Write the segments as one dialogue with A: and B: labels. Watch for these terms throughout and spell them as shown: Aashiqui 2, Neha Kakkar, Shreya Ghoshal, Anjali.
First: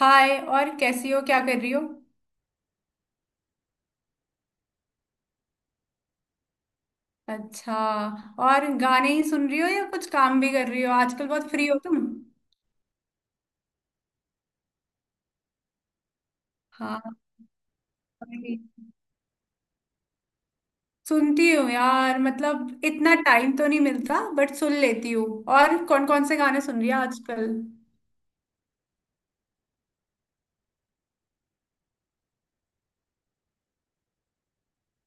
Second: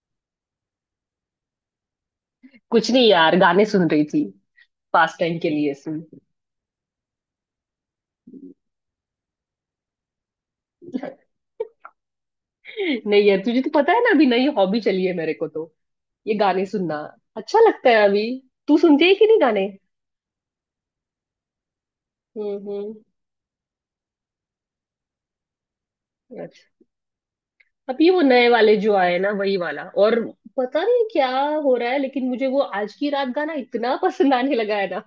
A: हाय। और कैसी हो? क्या कर रही हो?
B: कुछ नहीं यार, गाने सुन रही थी। पास टाइम के लिए सुन।
A: अच्छा। और गाने ही सुन रही हो या कुछ काम भी कर रही हो? आजकल बहुत फ्री हो तुम।
B: नहीं यार, तुझे तो पता है ना, अभी नई हॉबी चली है मेरे को तो। ये गाने सुनना
A: हाँ।
B: अच्छा लगता है अभी।
A: अरे,
B: तू सुनती है कि नहीं गाने?
A: सुनती हूँ यार।
B: हम्म, हम्म।
A: इतना टाइम तो नहीं मिलता बट सुन लेती हूँ। और कौन कौन से गाने
B: अच्छा।
A: सुन रही हो आजकल?
B: अब ये वो नए वाले जो आए ना, वही वाला। और पता नहीं क्या हो रहा है, लेकिन मुझे वो आज की रात गाना इतना पसंद आने लगा है ना।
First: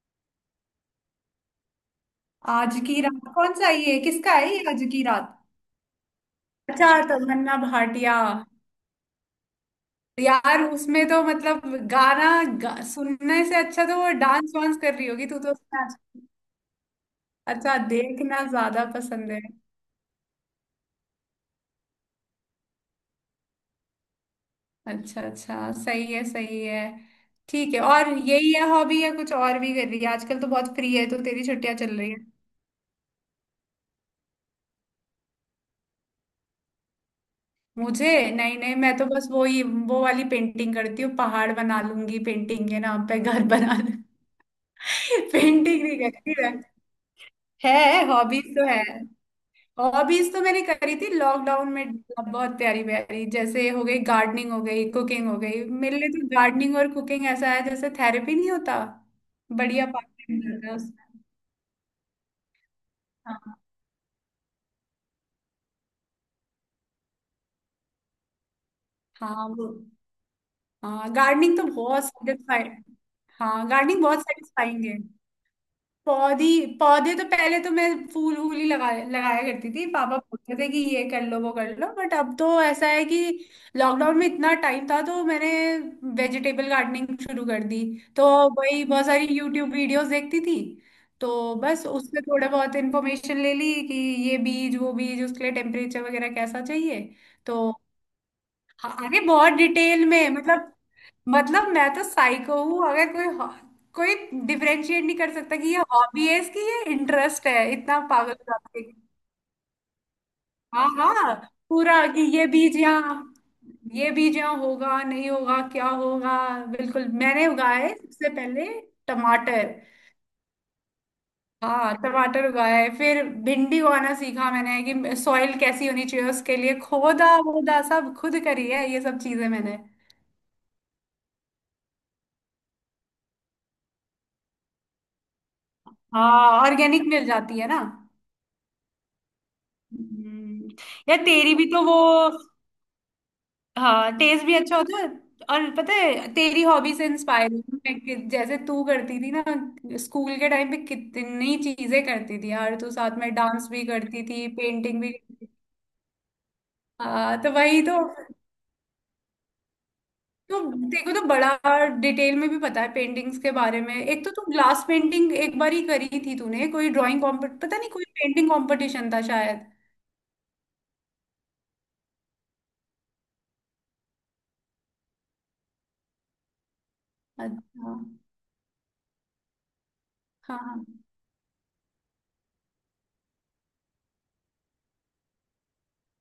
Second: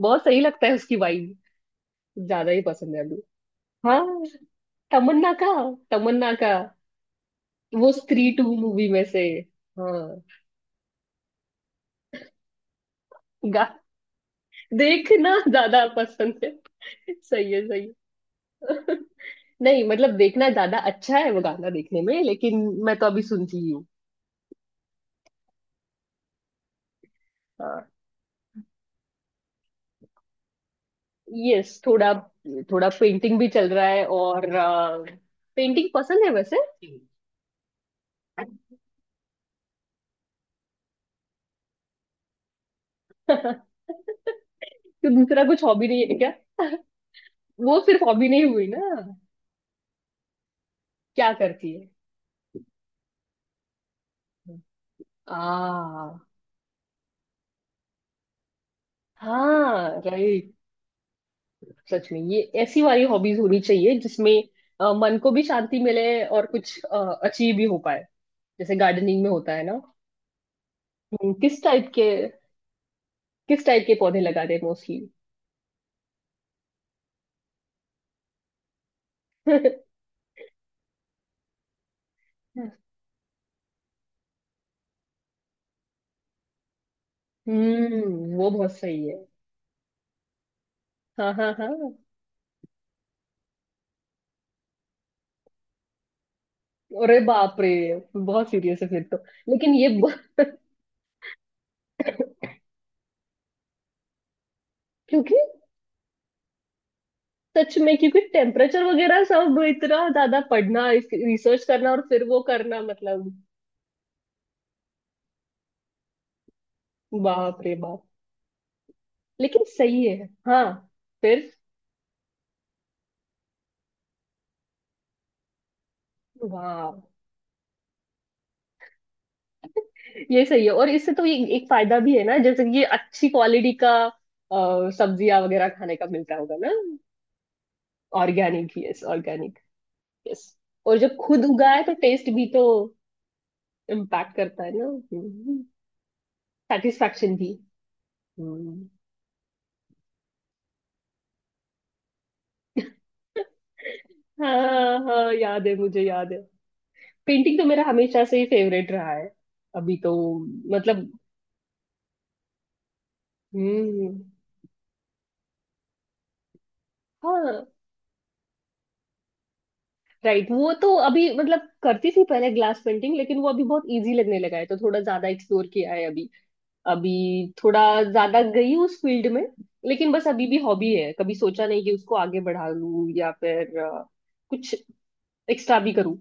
B: बहुत सही लगता है उसकी वाइब। ज्यादा ही
A: आज
B: पसंद है
A: की
B: अभी।
A: रात? कौन सा है ये?
B: हाँ,
A: किसका है ये आज की रात?
B: तमन्ना का। तमन्ना का,
A: अच्छा, तमन्ना
B: वो
A: भाटिया।
B: स्त्री टू मूवी में से। हाँ।
A: यार उसमें तो सुनने से अच्छा तो वो डांस वांस कर रही होगी।
B: देखना
A: तू तो उसमें
B: ज्यादा पसंद है। सही है,
A: अच्छा,
B: सही है।
A: देखना ज्यादा पसंद है।
B: नहीं मतलब, देखना ज्यादा अच्छा है वो गाना देखने में, लेकिन मैं तो अभी सुनती ही हूँ।
A: अच्छा अच्छा, सही है सही है। ठीक है। और यही है हॉबी या कुछ और भी कर रही है? आजकल तो बहुत फ्री है, तो तेरी छुट्टियां
B: यस,
A: चल रही
B: थोड़ा
A: है।
B: थोड़ा पेंटिंग भी चल रहा है। और पेंटिंग पसंद है वैसे?
A: मुझे? नहीं नहीं, मैं तो बस वो वाली पेंटिंग करती हूँ। पहाड़ बना लूंगी, पेंटिंग के नाम पे घर बना
B: तो
A: लूंगी।
B: दूसरा कुछ
A: पेंटिंग
B: हॉबी
A: नहीं
B: नहीं है क्या?
A: करती मैं।
B: वो सिर्फ
A: है,
B: हॉबी नहीं
A: हॉबीज तो
B: हुई
A: है।
B: ना।
A: हॉबीज तो मैंने करी थी
B: क्या करती
A: लॉकडाउन
B: है?
A: में। बहुत प्यारी प्यारी, जैसे हो गई गार्डनिंग, हो गई कुकिंग। हो गई, मेरे लिए
B: आ
A: तो गार्डनिंग और कुकिंग ऐसा है जैसे थेरेपी, नहीं होता? बढ़िया,
B: हाँ,
A: पार्ट टाइम
B: राइट।
A: लग रहा है उसमें।
B: सच में, ये ऐसी वाली हॉबीज
A: हाँ।
B: होनी चाहिए जिसमें मन को भी शांति मिले और कुछ अचीव भी हो पाए। जैसे गार्डनिंग में
A: हाँ
B: होता है
A: वो,
B: ना।
A: हाँ
B: हम्म,
A: गार्डनिंग
B: किस
A: तो
B: टाइप के
A: बहुत satisfying।
B: किस
A: हाँ
B: टाइप के
A: गार्डनिंग
B: पौधे
A: बहुत
B: लगा रहे
A: सेटिस्फाइंग है।
B: मोस्टली?
A: पौधी? पौधे तो पहले तो मैं फूल वूल ही लगाया करती थी। पापा बोलते थे कि ये कर लो वो कर लो, बट अब तो ऐसा है कि लॉकडाउन में इतना टाइम था तो मैंने वेजिटेबल गार्डनिंग शुरू कर दी। तो
B: वो बहुत
A: वही, बहुत
B: सही है।
A: सारी यूट्यूब वीडियोस देखती थी।
B: हाँ, हाँ,
A: तो
B: हाँ।
A: बस उससे थोड़ा बहुत इन्फॉर्मेशन ले ली कि ये बीज, वो बीज, उसके लिए टेम्परेचर वगैरह कैसा चाहिए।
B: अरे बाप रे,
A: तो
B: बहुत सीरियस है
A: हाँ,
B: फिर तो।
A: अरे बहुत
B: लेकिन ये
A: डिटेल में मतलब मैं तो साइको हूँ। अगर कोई डिफरेंशिएट नहीं कर
B: क्योंकि
A: सकता कि ये हॉबी है इसकी, ये इंटरेस्ट है,
B: सच में
A: इतना
B: क्योंकि
A: पागल करते।
B: टेम्परेचर वगैरह सब इतना ज्यादा
A: हाँ
B: पढ़ना,
A: हाँ
B: रिसर्च करना और
A: पूरा कि
B: फिर वो करना मतलब।
A: ये बीज यहाँ होगा, नहीं होगा, क्या होगा। बिल्कुल, मैंने
B: बाप रे
A: उगाया है
B: बाप।
A: सबसे पहले
B: लेकिन
A: टमाटर।
B: सही है। हाँ, फिर
A: हाँ टमाटर उगाया है, फिर भिंडी उगाना सीखा मैंने। कि सॉइल कैसी होनी चाहिए उसके लिए,
B: वाह।
A: खोदा वोदा सब खुद करी है ये सब चीजें मैंने।
B: ये सही है। और इससे तो ये एक फायदा भी है ना, जैसे कि ये अच्छी क्वालिटी का, सब्जियां वगैरह खाने का मिलता
A: हाँ
B: होगा ना।
A: ऑर्गेनिक मिल जाती है ना।
B: Organic, yes. Organic. Yes.
A: Hmm.
B: और जब
A: यार
B: खुद
A: तेरी भी
B: उगा
A: तो
B: है तो
A: वो,
B: टेस्ट भी तो
A: हाँ
B: इम्पैक्ट
A: टेस्ट भी
B: करता है
A: अच्छा
B: ना।
A: होता है। और पता है, तेरी हॉबी से
B: सेटिस्फेक्शन भी।
A: इंस्पायर हूँ मैं कि जैसे
B: हम्म।
A: तू करती थी ना स्कूल के टाइम पे, कितनी चीजें करती थी यार तू। साथ में डांस भी करती थी,
B: हाँ
A: पेंटिंग भी
B: हाँ,
A: करती थी।
B: याद है मुझे, याद है।
A: हाँ तो
B: पेंटिंग तो मेरा
A: वही तो।
B: हमेशा से ही फेवरेट रहा है। अभी तो,
A: तो
B: मतलब,
A: देखो तो, बड़ा डिटेल में भी पता है पेंटिंग्स के बारे में।
B: हम्म।
A: एक तो तू ग्लास पेंटिंग एक बार ही करी थी तूने, कोई ड्राइंग कॉम्पिट,
B: हाँ,
A: पता नहीं, कोई पेंटिंग कंपटीशन था शायद।
B: राइट। वो तो अभी मतलब करती थी पहले ग्लास पेंटिंग, लेकिन वो अभी बहुत इजी लगने लगा है, तो थोड़ा ज्यादा एक्सप्लोर किया है अभी अभी थोड़ा
A: अच्छा हाँ।
B: ज्यादा गई हूँ उस फील्ड में। लेकिन बस अभी भी
A: हाँ
B: हॉबी है। कभी सोचा नहीं कि उसको आगे बढ़ा लूँ या फिर कुछ एक्स्ट्रा भी करूँ।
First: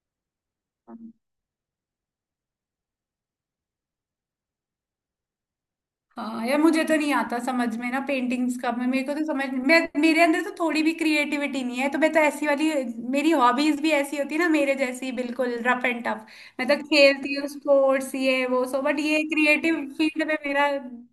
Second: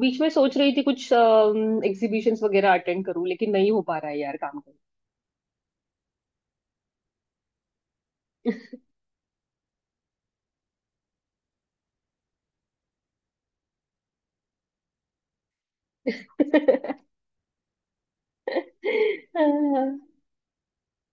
B: बीच में सोच रही थी कुछ
A: हाँ।
B: एग्जीबिशंस वगैरह अटेंड करूँ, लेकिन नहीं हो पा रहा है यार काम
A: हाँ यार, मुझे तो नहीं आता समझ में ना पेंटिंग्स का। मैं मेरे को तो समझ मैं मेरे अंदर तो थोड़ी भी क्रिएटिविटी नहीं है। तो मैं तो ऐसी वाली, मेरी हॉबीज भी ऐसी होती है ना मेरे जैसी, बिल्कुल रफ एंड टफ। मैं तो
B: करना।
A: खेलती हूँ स्पोर्ट्स, ये वो, सो बट ये क्रिएटिव फील्ड में मेरा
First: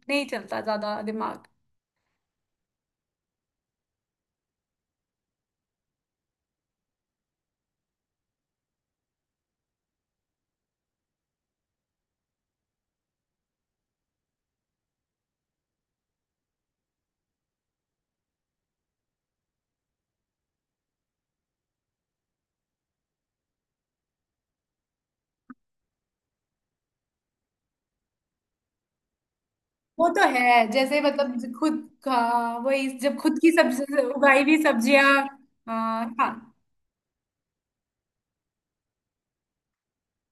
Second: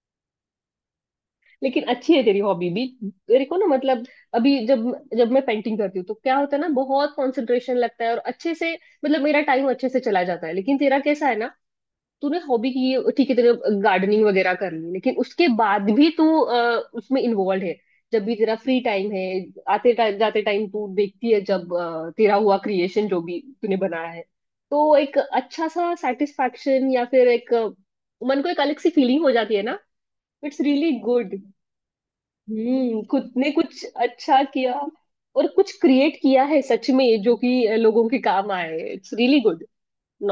A: नहीं चलता ज्यादा दिमाग।
B: लेकिन अच्छी है तेरी हॉबी भी। तेरे को ना मतलब, अभी जब जब मैं पेंटिंग करती हूँ तो क्या होता है ना, बहुत कंसंट्रेशन लगता है और अच्छे से मतलब मेरा टाइम अच्छे से चला जाता है। लेकिन तेरा कैसा है ना। तूने हॉबी की है, ठीक है, तेरे गार्डनिंग वगैरह कर ली, लेकिन उसके बाद भी तू उसमें इन्वॉल्व है। जब भी तेरा फ्री टाइम है, आते टाइम जाते टाइम तू देखती है, जब तेरा हुआ क्रिएशन जो भी तूने बनाया है। तो एक अच्छा सा सेटिस्फैक्शन या फिर एक मन को एक अलग सी फीलिंग हो जाती है ना।
A: वो तो
B: इट्स
A: है।
B: रियली
A: जैसे
B: गुड।
A: खुद का, वही जब
B: खुद
A: खुद
B: ने
A: की
B: कुछ
A: सब्जी
B: अच्छा
A: उगाई हुई
B: किया।
A: सब्जियां।
B: और कुछ
A: हाँ
B: क्रिएट किया है सच में जो कि लोगों के काम आए। It's really good,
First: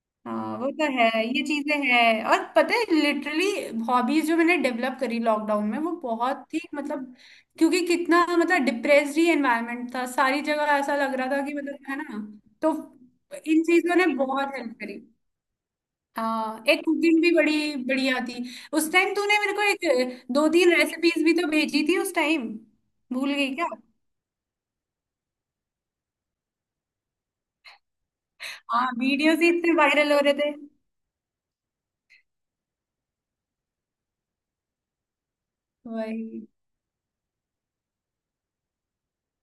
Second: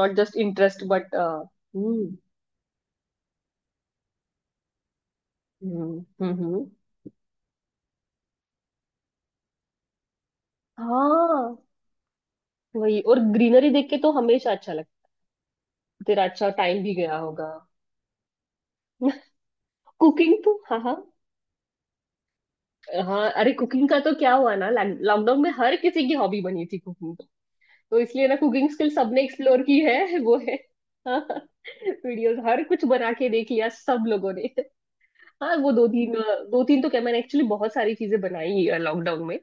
B: not just
A: हाँ, वो
B: इंटरेस्ट
A: तो है।
B: बट,
A: ये चीजें
B: हम्म,
A: हैं, और पता है लिटरली हॉबीज जो मैंने डेवलप करी लॉकडाउन में, वो
B: हम्म, हम्म,
A: बहुत ही क्योंकि कितना डिप्रेस्ड ही एनवायरनमेंट था सारी जगह। ऐसा लग रहा था कि
B: हाँ
A: है ना। तो
B: वही। और
A: इन
B: ग्रीनरी देख
A: चीजों
B: के
A: ने
B: तो हमेशा
A: बहुत
B: अच्छा
A: हेल्प करी।
B: लगता। तेरा अच्छा
A: हाँ एक
B: टाइम भी गया
A: कुकिंग भी
B: होगा।
A: बड़ी बढ़िया थी। उस टाइम तूने मेरे को एक
B: कुकिंग
A: दो
B: तो,
A: तीन
B: हाँ हाँ।
A: रेसिपीज भी तो भेजी थी उस टाइम।
B: हाँ
A: भूल
B: अरे,
A: गई क्या?
B: कुकिंग का तो क्या हुआ ना, लॉकडाउन में हर किसी की हॉबी बनी थी कुकिंग। तो इसलिए ना कुकिंग
A: हाँ
B: स्किल सबने
A: वीडियोस ही
B: एक्सप्लोर
A: इतने
B: की
A: वायरल
B: है।
A: हो रहे
B: वो
A: थे।
B: है। वीडियोस हर कुछ बना के देख लिया सब लोगों ने। हाँ वो दो तीन।
A: वही।
B: दो तीन तो क्या, मैंने एक्चुअली बहुत सारी चीजें बनाई लॉकडाउन में।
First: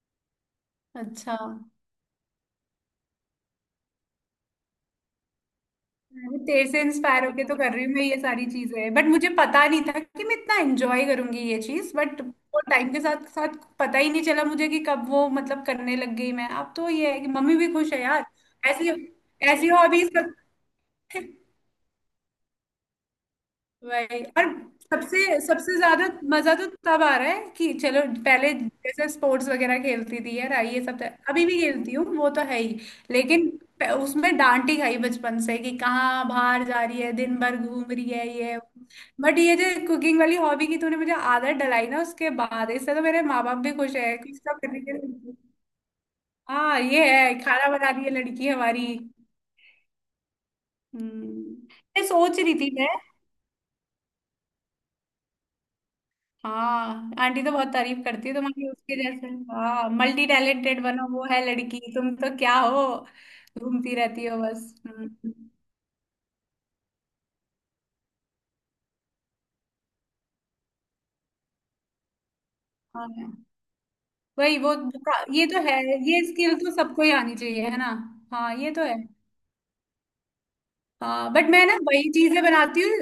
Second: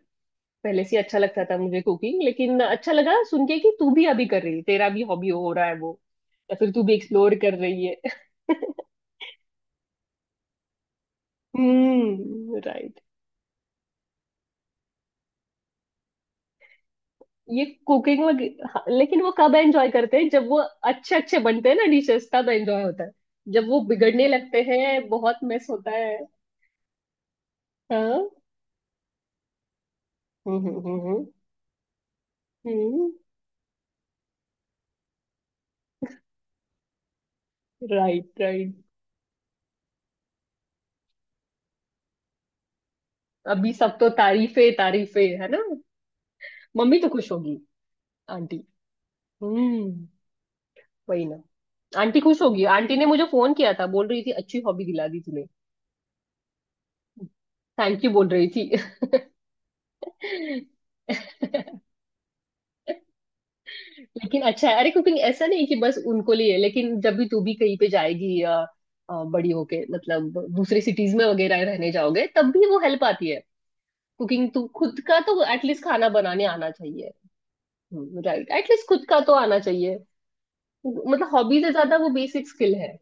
B: पहले से ही अच्छा
A: अच्छा,
B: लगता था मुझे कुकिंग, लेकिन अच्छा लगा सुन के कि तू भी अभी कर रही है, तेरा भी हॉबी हो रहा है वो,
A: मैं भी
B: या
A: तेरे
B: फिर
A: से
B: तू भी
A: इंस्पायर
B: एक्सप्लोर
A: होके तो
B: कर
A: कर रही
B: रही
A: हूँ
B: है।
A: मैं ये सारी चीजें। बट मुझे पता नहीं था कि मैं इतना एंजॉय करूंगी ये चीज। बट
B: हम्म,
A: वो टाइम
B: राइट।
A: के साथ साथ पता ही नहीं चला मुझे कि कब वो करने लग गई मैं। अब तो ये है कि मम्मी
B: ये
A: भी खुश है
B: कुकिंग
A: यार।
B: वगैरह, हाँ,
A: ऐसी
B: लेकिन वो कब
A: ऐसी
B: एंजॉय
A: हॉबीज
B: करते हैं
A: सब।
B: जब वो अच्छे अच्छे बनते हैं ना डिशेस, तब एंजॉय होता है। जब वो
A: वही,
B: बिगड़ने
A: और
B: लगते हैं
A: सबसे
B: बहुत मिस
A: सबसे
B: होता
A: ज्यादा
B: है।
A: मजा तो तब आ रहा है कि चलो,
B: हाँ,
A: पहले जैसे स्पोर्ट्स वगैरह खेलती थी यार
B: हम्म,
A: ये सब तो
B: हम्म,
A: अभी भी खेलती हूँ, वो तो है ही।
B: हम्म,
A: लेकिन उसमें डांट ही खाई बचपन से कि कहाँ बाहर जा रही है, दिन भर घूम रही है
B: राइट,
A: ये।
B: राइट।
A: बट ये जो कुकिंग वाली हॉबी की तूने मुझे आदत डलाई ना, उसके बाद इससे तो मेरे माँ बाप
B: अभी
A: भी
B: सब
A: खुश
B: तो
A: है, कुछ तो
B: तारीफे
A: करने के
B: तारीफे
A: लिए।
B: है ना।
A: हाँ,
B: मम्मी
A: ये
B: तो खुश
A: है,
B: होगी,
A: खाना बना रही है लड़की
B: आंटी।
A: हमारी।
B: हम्म। वही ना।
A: हम्म। ये
B: आंटी
A: सोच
B: खुश
A: रही
B: होगी,
A: थी मैं।
B: आंटी ने मुझे फोन किया था, बोल रही थी अच्छी हॉबी दिला दी तूने।
A: हाँ आंटी तो बहुत तारीफ
B: थैंक यू बोल
A: करती है
B: रही थी।
A: तुम्हारी, उसके जैसे हाँ मल्टी टैलेंटेड बनो, वो है लड़की, तुम तो क्या हो, घूमती रहती हो
B: लेकिन अच्छा
A: बस।
B: है, अरे कुकिंग
A: हम्म।
B: ऐसा नहीं कि बस उनको लिए, लेकिन जब भी तू भी कहीं पे जाएगी या बड़ी होके मतलब दूसरे सिटीज में वगैरह रहने जाओगे, तब भी वो हेल्प
A: हाँ
B: आती है। कुकिंग,
A: वही
B: तू
A: वो,
B: खुद का तो
A: ये तो है,
B: एटलीस्ट खाना
A: ये
B: बनाने
A: स्किल
B: आना
A: तो सबको ही
B: चाहिए।
A: आनी चाहिए है ना।
B: राइट,
A: हाँ ये तो
B: एटलीस्ट
A: है।
B: खुद का तो आना चाहिए। मतलब
A: हाँ बट
B: हॉबी
A: मैं
B: से
A: ना
B: ज्यादा वो बेसिक स्किल है।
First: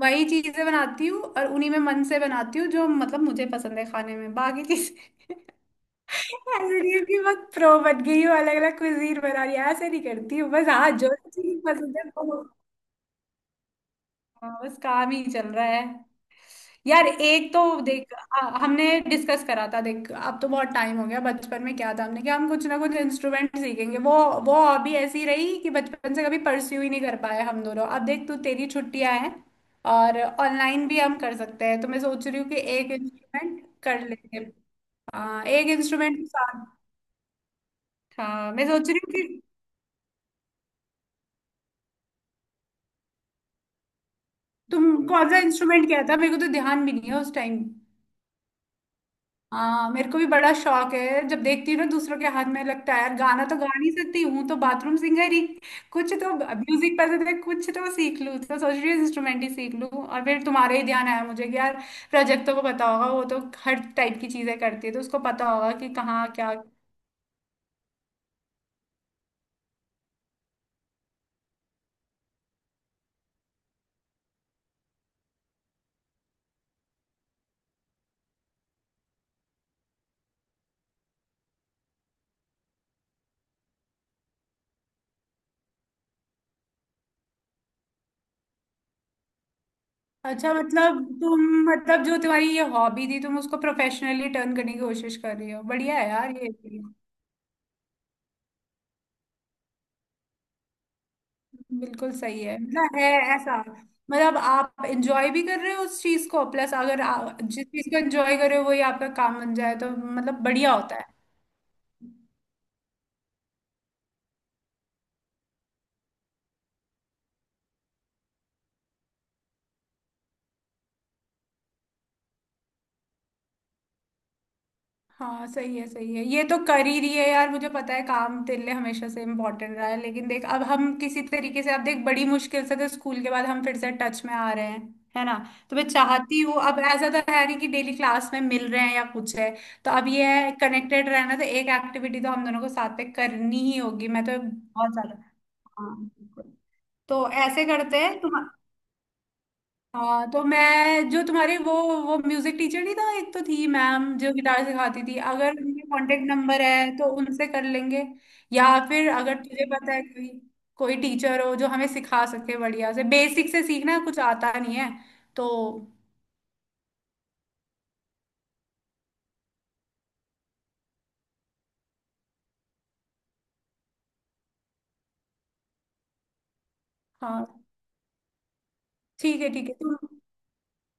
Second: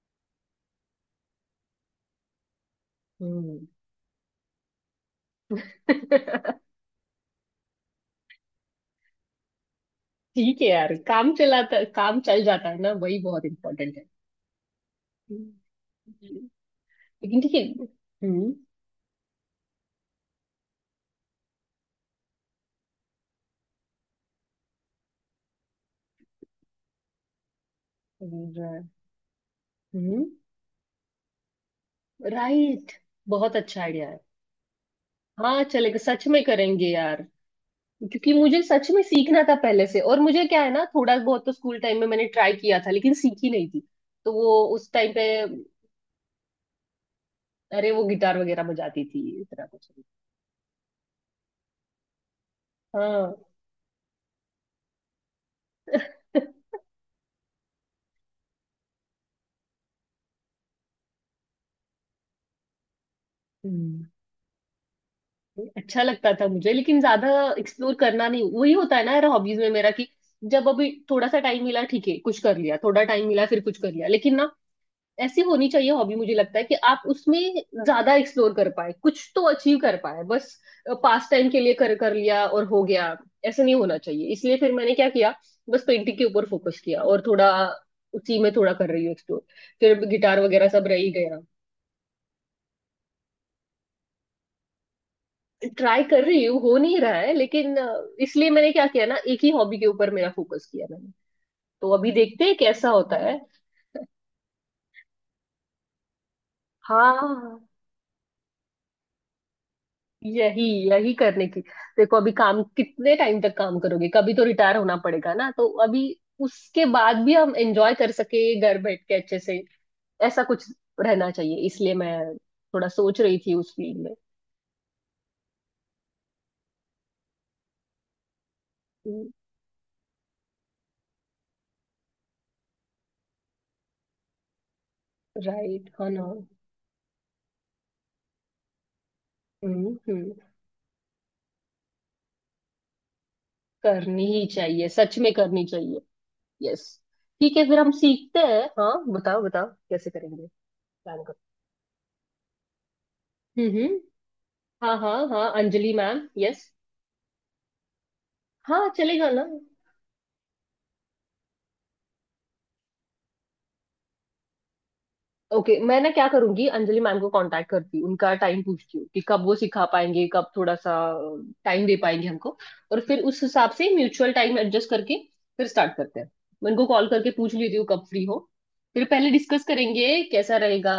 A: वही चीजें बनाती हूँ, और उन्हीं में मन से बनाती हूँ जो मुझे
B: हम्म।
A: पसंद है खाने में। बाकी चीजें ऐसे नहीं है कि बहुत प्रो बन गई हूँ, अलग अलग कुजीन बना रही हूँ, ऐसे नहीं करती हूँ
B: ठीक है
A: बस। हाँ,
B: यार,
A: जो चीज पसंद है
B: काम चल
A: वो।
B: जाता है ना, वही बहुत इम्पोर्टेंट है।
A: हाँ, बस काम ही चल रहा है।
B: हम्म।
A: यार
B: लेकिन
A: एक
B: ठीक
A: तो
B: है।
A: देख,
B: हम्म
A: हमने डिस्कस करा था देख, अब तो बहुत टाइम हो गया। बचपन में क्या था हमने कि हम कुछ ना कुछ इंस्ट्रूमेंट सीखेंगे, वो हॉबी ऐसी रही कि बचपन से कभी परस्यू ही नहीं कर पाए हम दोनों। अब देख तू, तेरी
B: और,
A: छुट्टियां हैं और
B: हम्म,
A: ऑनलाइन भी हम कर सकते हैं, तो मैं सोच रही हूँ कि एक
B: राइट, बहुत
A: इंस्ट्रूमेंट
B: अच्छा
A: कर
B: आइडिया है।
A: लेंगे। हाँ
B: हाँ,
A: एक
B: चलेगा,
A: इंस्ट्रूमेंट के
B: सच में
A: साथ,
B: करेंगे यार। क्योंकि
A: हाँ
B: मुझे
A: मैं सोच
B: सच
A: रही
B: में
A: हूँ कि
B: सीखना था पहले से, और मुझे क्या है ना, थोड़ा बहुत तो स्कूल टाइम में मैंने ट्राई किया था लेकिन सीखी नहीं थी। तो वो
A: तुम
B: उस टाइम पे,
A: कौन सा इंस्ट्रूमेंट, क्या था? मेरे को तो ध्यान भी नहीं है उस टाइम।
B: अरे वो गिटार वगैरह बजाती थी इतना
A: हाँ
B: कुछ।
A: मेरे को भी बड़ा शौक है। जब देखती हूँ ना दूसरों के हाथ में, लगता है यार
B: हाँ।
A: गाना तो गा नहीं सकती हूँ, तो बाथरूम सिंगर ही। कुछ तो म्यूजिक पसंद है, कुछ तो सीख लूँ। तो सोच रही हूँ इंस्ट्रूमेंट ही सीख लूँ। और फिर तुम्हारे ही ध्यान आया मुझे कि यार रजत को पता होगा। वो तो हर
B: हम्म।
A: टाइप की चीजें करती है, तो उसको पता होगा कि
B: अच्छा
A: कहाँ
B: लगता था
A: क्या।
B: मुझे, लेकिन ज्यादा एक्सप्लोर करना नहीं। वही होता है ना यार, हॉबीज में मेरा कि जब अभी थोड़ा सा टाइम मिला, ठीक है कुछ कर लिया, थोड़ा टाइम मिला फिर कुछ कर लिया, लेकिन ना। ऐसी होनी चाहिए हॉबी, मुझे लगता है कि आप उसमें ज्यादा एक्सप्लोर कर पाए, कुछ तो अचीव कर पाए। बस पास टाइम के लिए कर कर लिया और हो गया, ऐसा नहीं होना चाहिए। इसलिए फिर मैंने क्या किया, बस पेंटिंग के ऊपर फोकस किया और थोड़ा, उसी में थोड़ा कर रही हूँ एक्सप्लोर। फिर गिटार
A: अच्छा
B: वगैरह सब रह ही गया।
A: तुम, जो तुम्हारी ये हॉबी थी तुम उसको प्रोफेशनली टर्न करने की कोशिश कर रही हो। बढ़िया
B: ट्राई
A: है
B: कर
A: यार
B: रही
A: ये,
B: हूँ हो नहीं रहा है, लेकिन इसलिए मैंने क्या किया ना, एक ही हॉबी के ऊपर मेरा फोकस किया मैंने। तो
A: बिल्कुल
B: अभी
A: सही
B: देखते
A: है।
B: हैं कैसा
A: है
B: होता है।
A: ऐसा, आप एंजॉय भी कर रहे हो उस चीज को, प्लस अगर आप
B: हाँ,
A: जिस चीज को एंजॉय कर रहे हो वही आपका काम बन जाए तो
B: यही,
A: बढ़िया होता है।
B: यही करने की। देखो अभी, काम कितने टाइम तक काम करोगे, कभी तो रिटायर होना पड़ेगा ना, तो अभी उसके बाद भी हम एंजॉय कर सके, घर बैठ के अच्छे से, ऐसा कुछ रहना चाहिए। इसलिए मैं थोड़ा सोच रही थी उस फील्ड में।
A: हाँ सही है सही है, ये तो कर ही रही है यार। मुझे पता है काम तेरे लिए हमेशा से इम्पोर्टेंट रहा है, लेकिन देख अब हम किसी तरीके से, अब देख बड़ी मुश्किल से तो स्कूल के बाद हम फिर से टच में आ रहे हैं है ना। तो मैं
B: राइट, हाँ ना,
A: चाहती
B: हम्म,
A: हूँ, अब ऐसा तो है नहीं कि डेली क्लास में मिल रहे हैं या कुछ है। तो अब ये
B: हम्म।
A: है कनेक्टेड रहना, तो एक एक्टिविटी तो हम दोनों को साथ पे करनी ही होगी।
B: करनी
A: मैं तो
B: ही चाहिए,
A: बहुत
B: सच
A: ज्यादा,
B: में करनी
A: हाँ
B: चाहिए।
A: बिल्कुल।
B: यस,
A: तो
B: ठीक
A: ऐसे
B: है, फिर हम
A: करते हैं तुम,
B: सीखते हैं। हाँ, बताओ बताओ कैसे
A: हाँ तो
B: करेंगे,
A: मैं
B: प्लान
A: जो
B: करो।
A: तुम्हारी वो म्यूजिक टीचर नहीं था एक, तो थी
B: हम्म,
A: मैम जो गिटार
B: हाँ
A: सिखाती थी,
B: हाँ
A: अगर
B: हाँ,
A: उनके
B: Anjali
A: contact
B: ma'am,
A: number
B: yes.
A: है तो उनसे कर लेंगे। या
B: हाँ
A: फिर
B: चलेगा
A: अगर
B: ना।
A: तुझे पता है कोई कोई टीचर हो जो हमें सिखा सके बढ़िया से, बेसिक से सीखना, कुछ आता नहीं है तो।
B: ओके, मैं ना क्या करूंगी, अंजलि मैम को कांटेक्ट करती हूँ, उनका टाइम पूछती हूँ कि कब वो सिखा पाएंगे, कब थोड़ा सा टाइम दे पाएंगे हमको। और फिर उस हिसाब से म्यूचुअल टाइम एडजस्ट करके फिर स्टार्ट करते हैं। मैं उनको कॉल करके पूछ
A: हाँ
B: लेती हूँ कब फ्री हो। फिर पहले डिस्कस
A: ठीक है तुम,
B: करेंगे कैसा रहेगा,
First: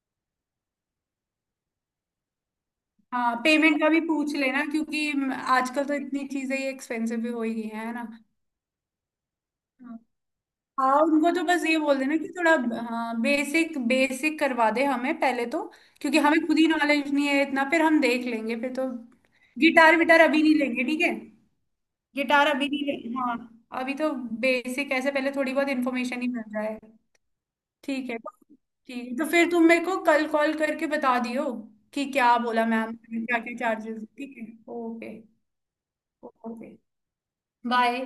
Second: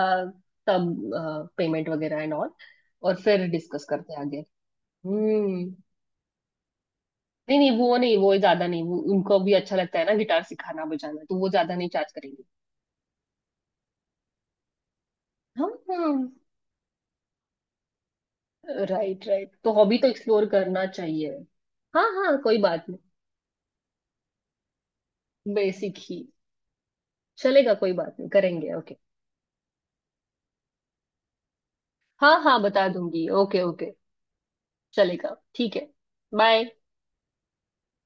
B: तब पेमेंट वगैरह एंड ऑल, और
A: हाँ
B: फिर
A: पेमेंट
B: डिस्कस
A: का भी
B: करते हैं
A: पूछ
B: आगे।
A: लेना, क्योंकि
B: हम्म।
A: आजकल तो इतनी चीजें ये एक्सपेंसिव भी हो ही
B: नहीं
A: गई
B: नहीं,
A: हैं है
B: वो
A: ना।
B: नहीं, वो ज्यादा नहीं, वो उनको भी अच्छा लगता है ना गिटार सिखाना
A: हाँ
B: बजाना,
A: उनको
B: तो
A: तो
B: वो
A: बस
B: ज्यादा
A: ये
B: नहीं
A: बोल
B: चार्ज
A: देना कि
B: करेंगे।
A: थोड़ा हाँ बेसिक बेसिक करवा दे हमें पहले तो,
B: हाँ हाँ,
A: क्योंकि हमें खुद ही नॉलेज नहीं है इतना, फिर हम देख लेंगे फिर तो।
B: Right right. तो
A: गिटार
B: हॉबी तो
A: विटार अभी
B: एक्सप्लोर
A: नहीं लेंगे,
B: करना
A: ठीक है?
B: चाहिए। हाँ हाँ
A: गिटार
B: कोई
A: अभी नहीं
B: बात नहीं।
A: लेंगे हाँ, अभी तो बेसिक ऐसे पहले, थोड़ी बहुत
B: बेसिक ही
A: इन्फॉर्मेशन ही मिल जाए।
B: चलेगा, कोई
A: ठीक
B: बात
A: है
B: नहीं,
A: तो-
B: करेंगे। ओके,
A: ठीक है तो फिर तुम मेरे को कल कॉल करके बता दियो कि क्या
B: हाँ हाँ
A: बोला
B: बता
A: मैम,
B: दूंगी।
A: क्या क्या
B: ओके ओके,
A: चार्जेस। ठीक है। ओके
B: चलेगा, ठीक है।
A: ओके।
B: बाय।
A: बाय।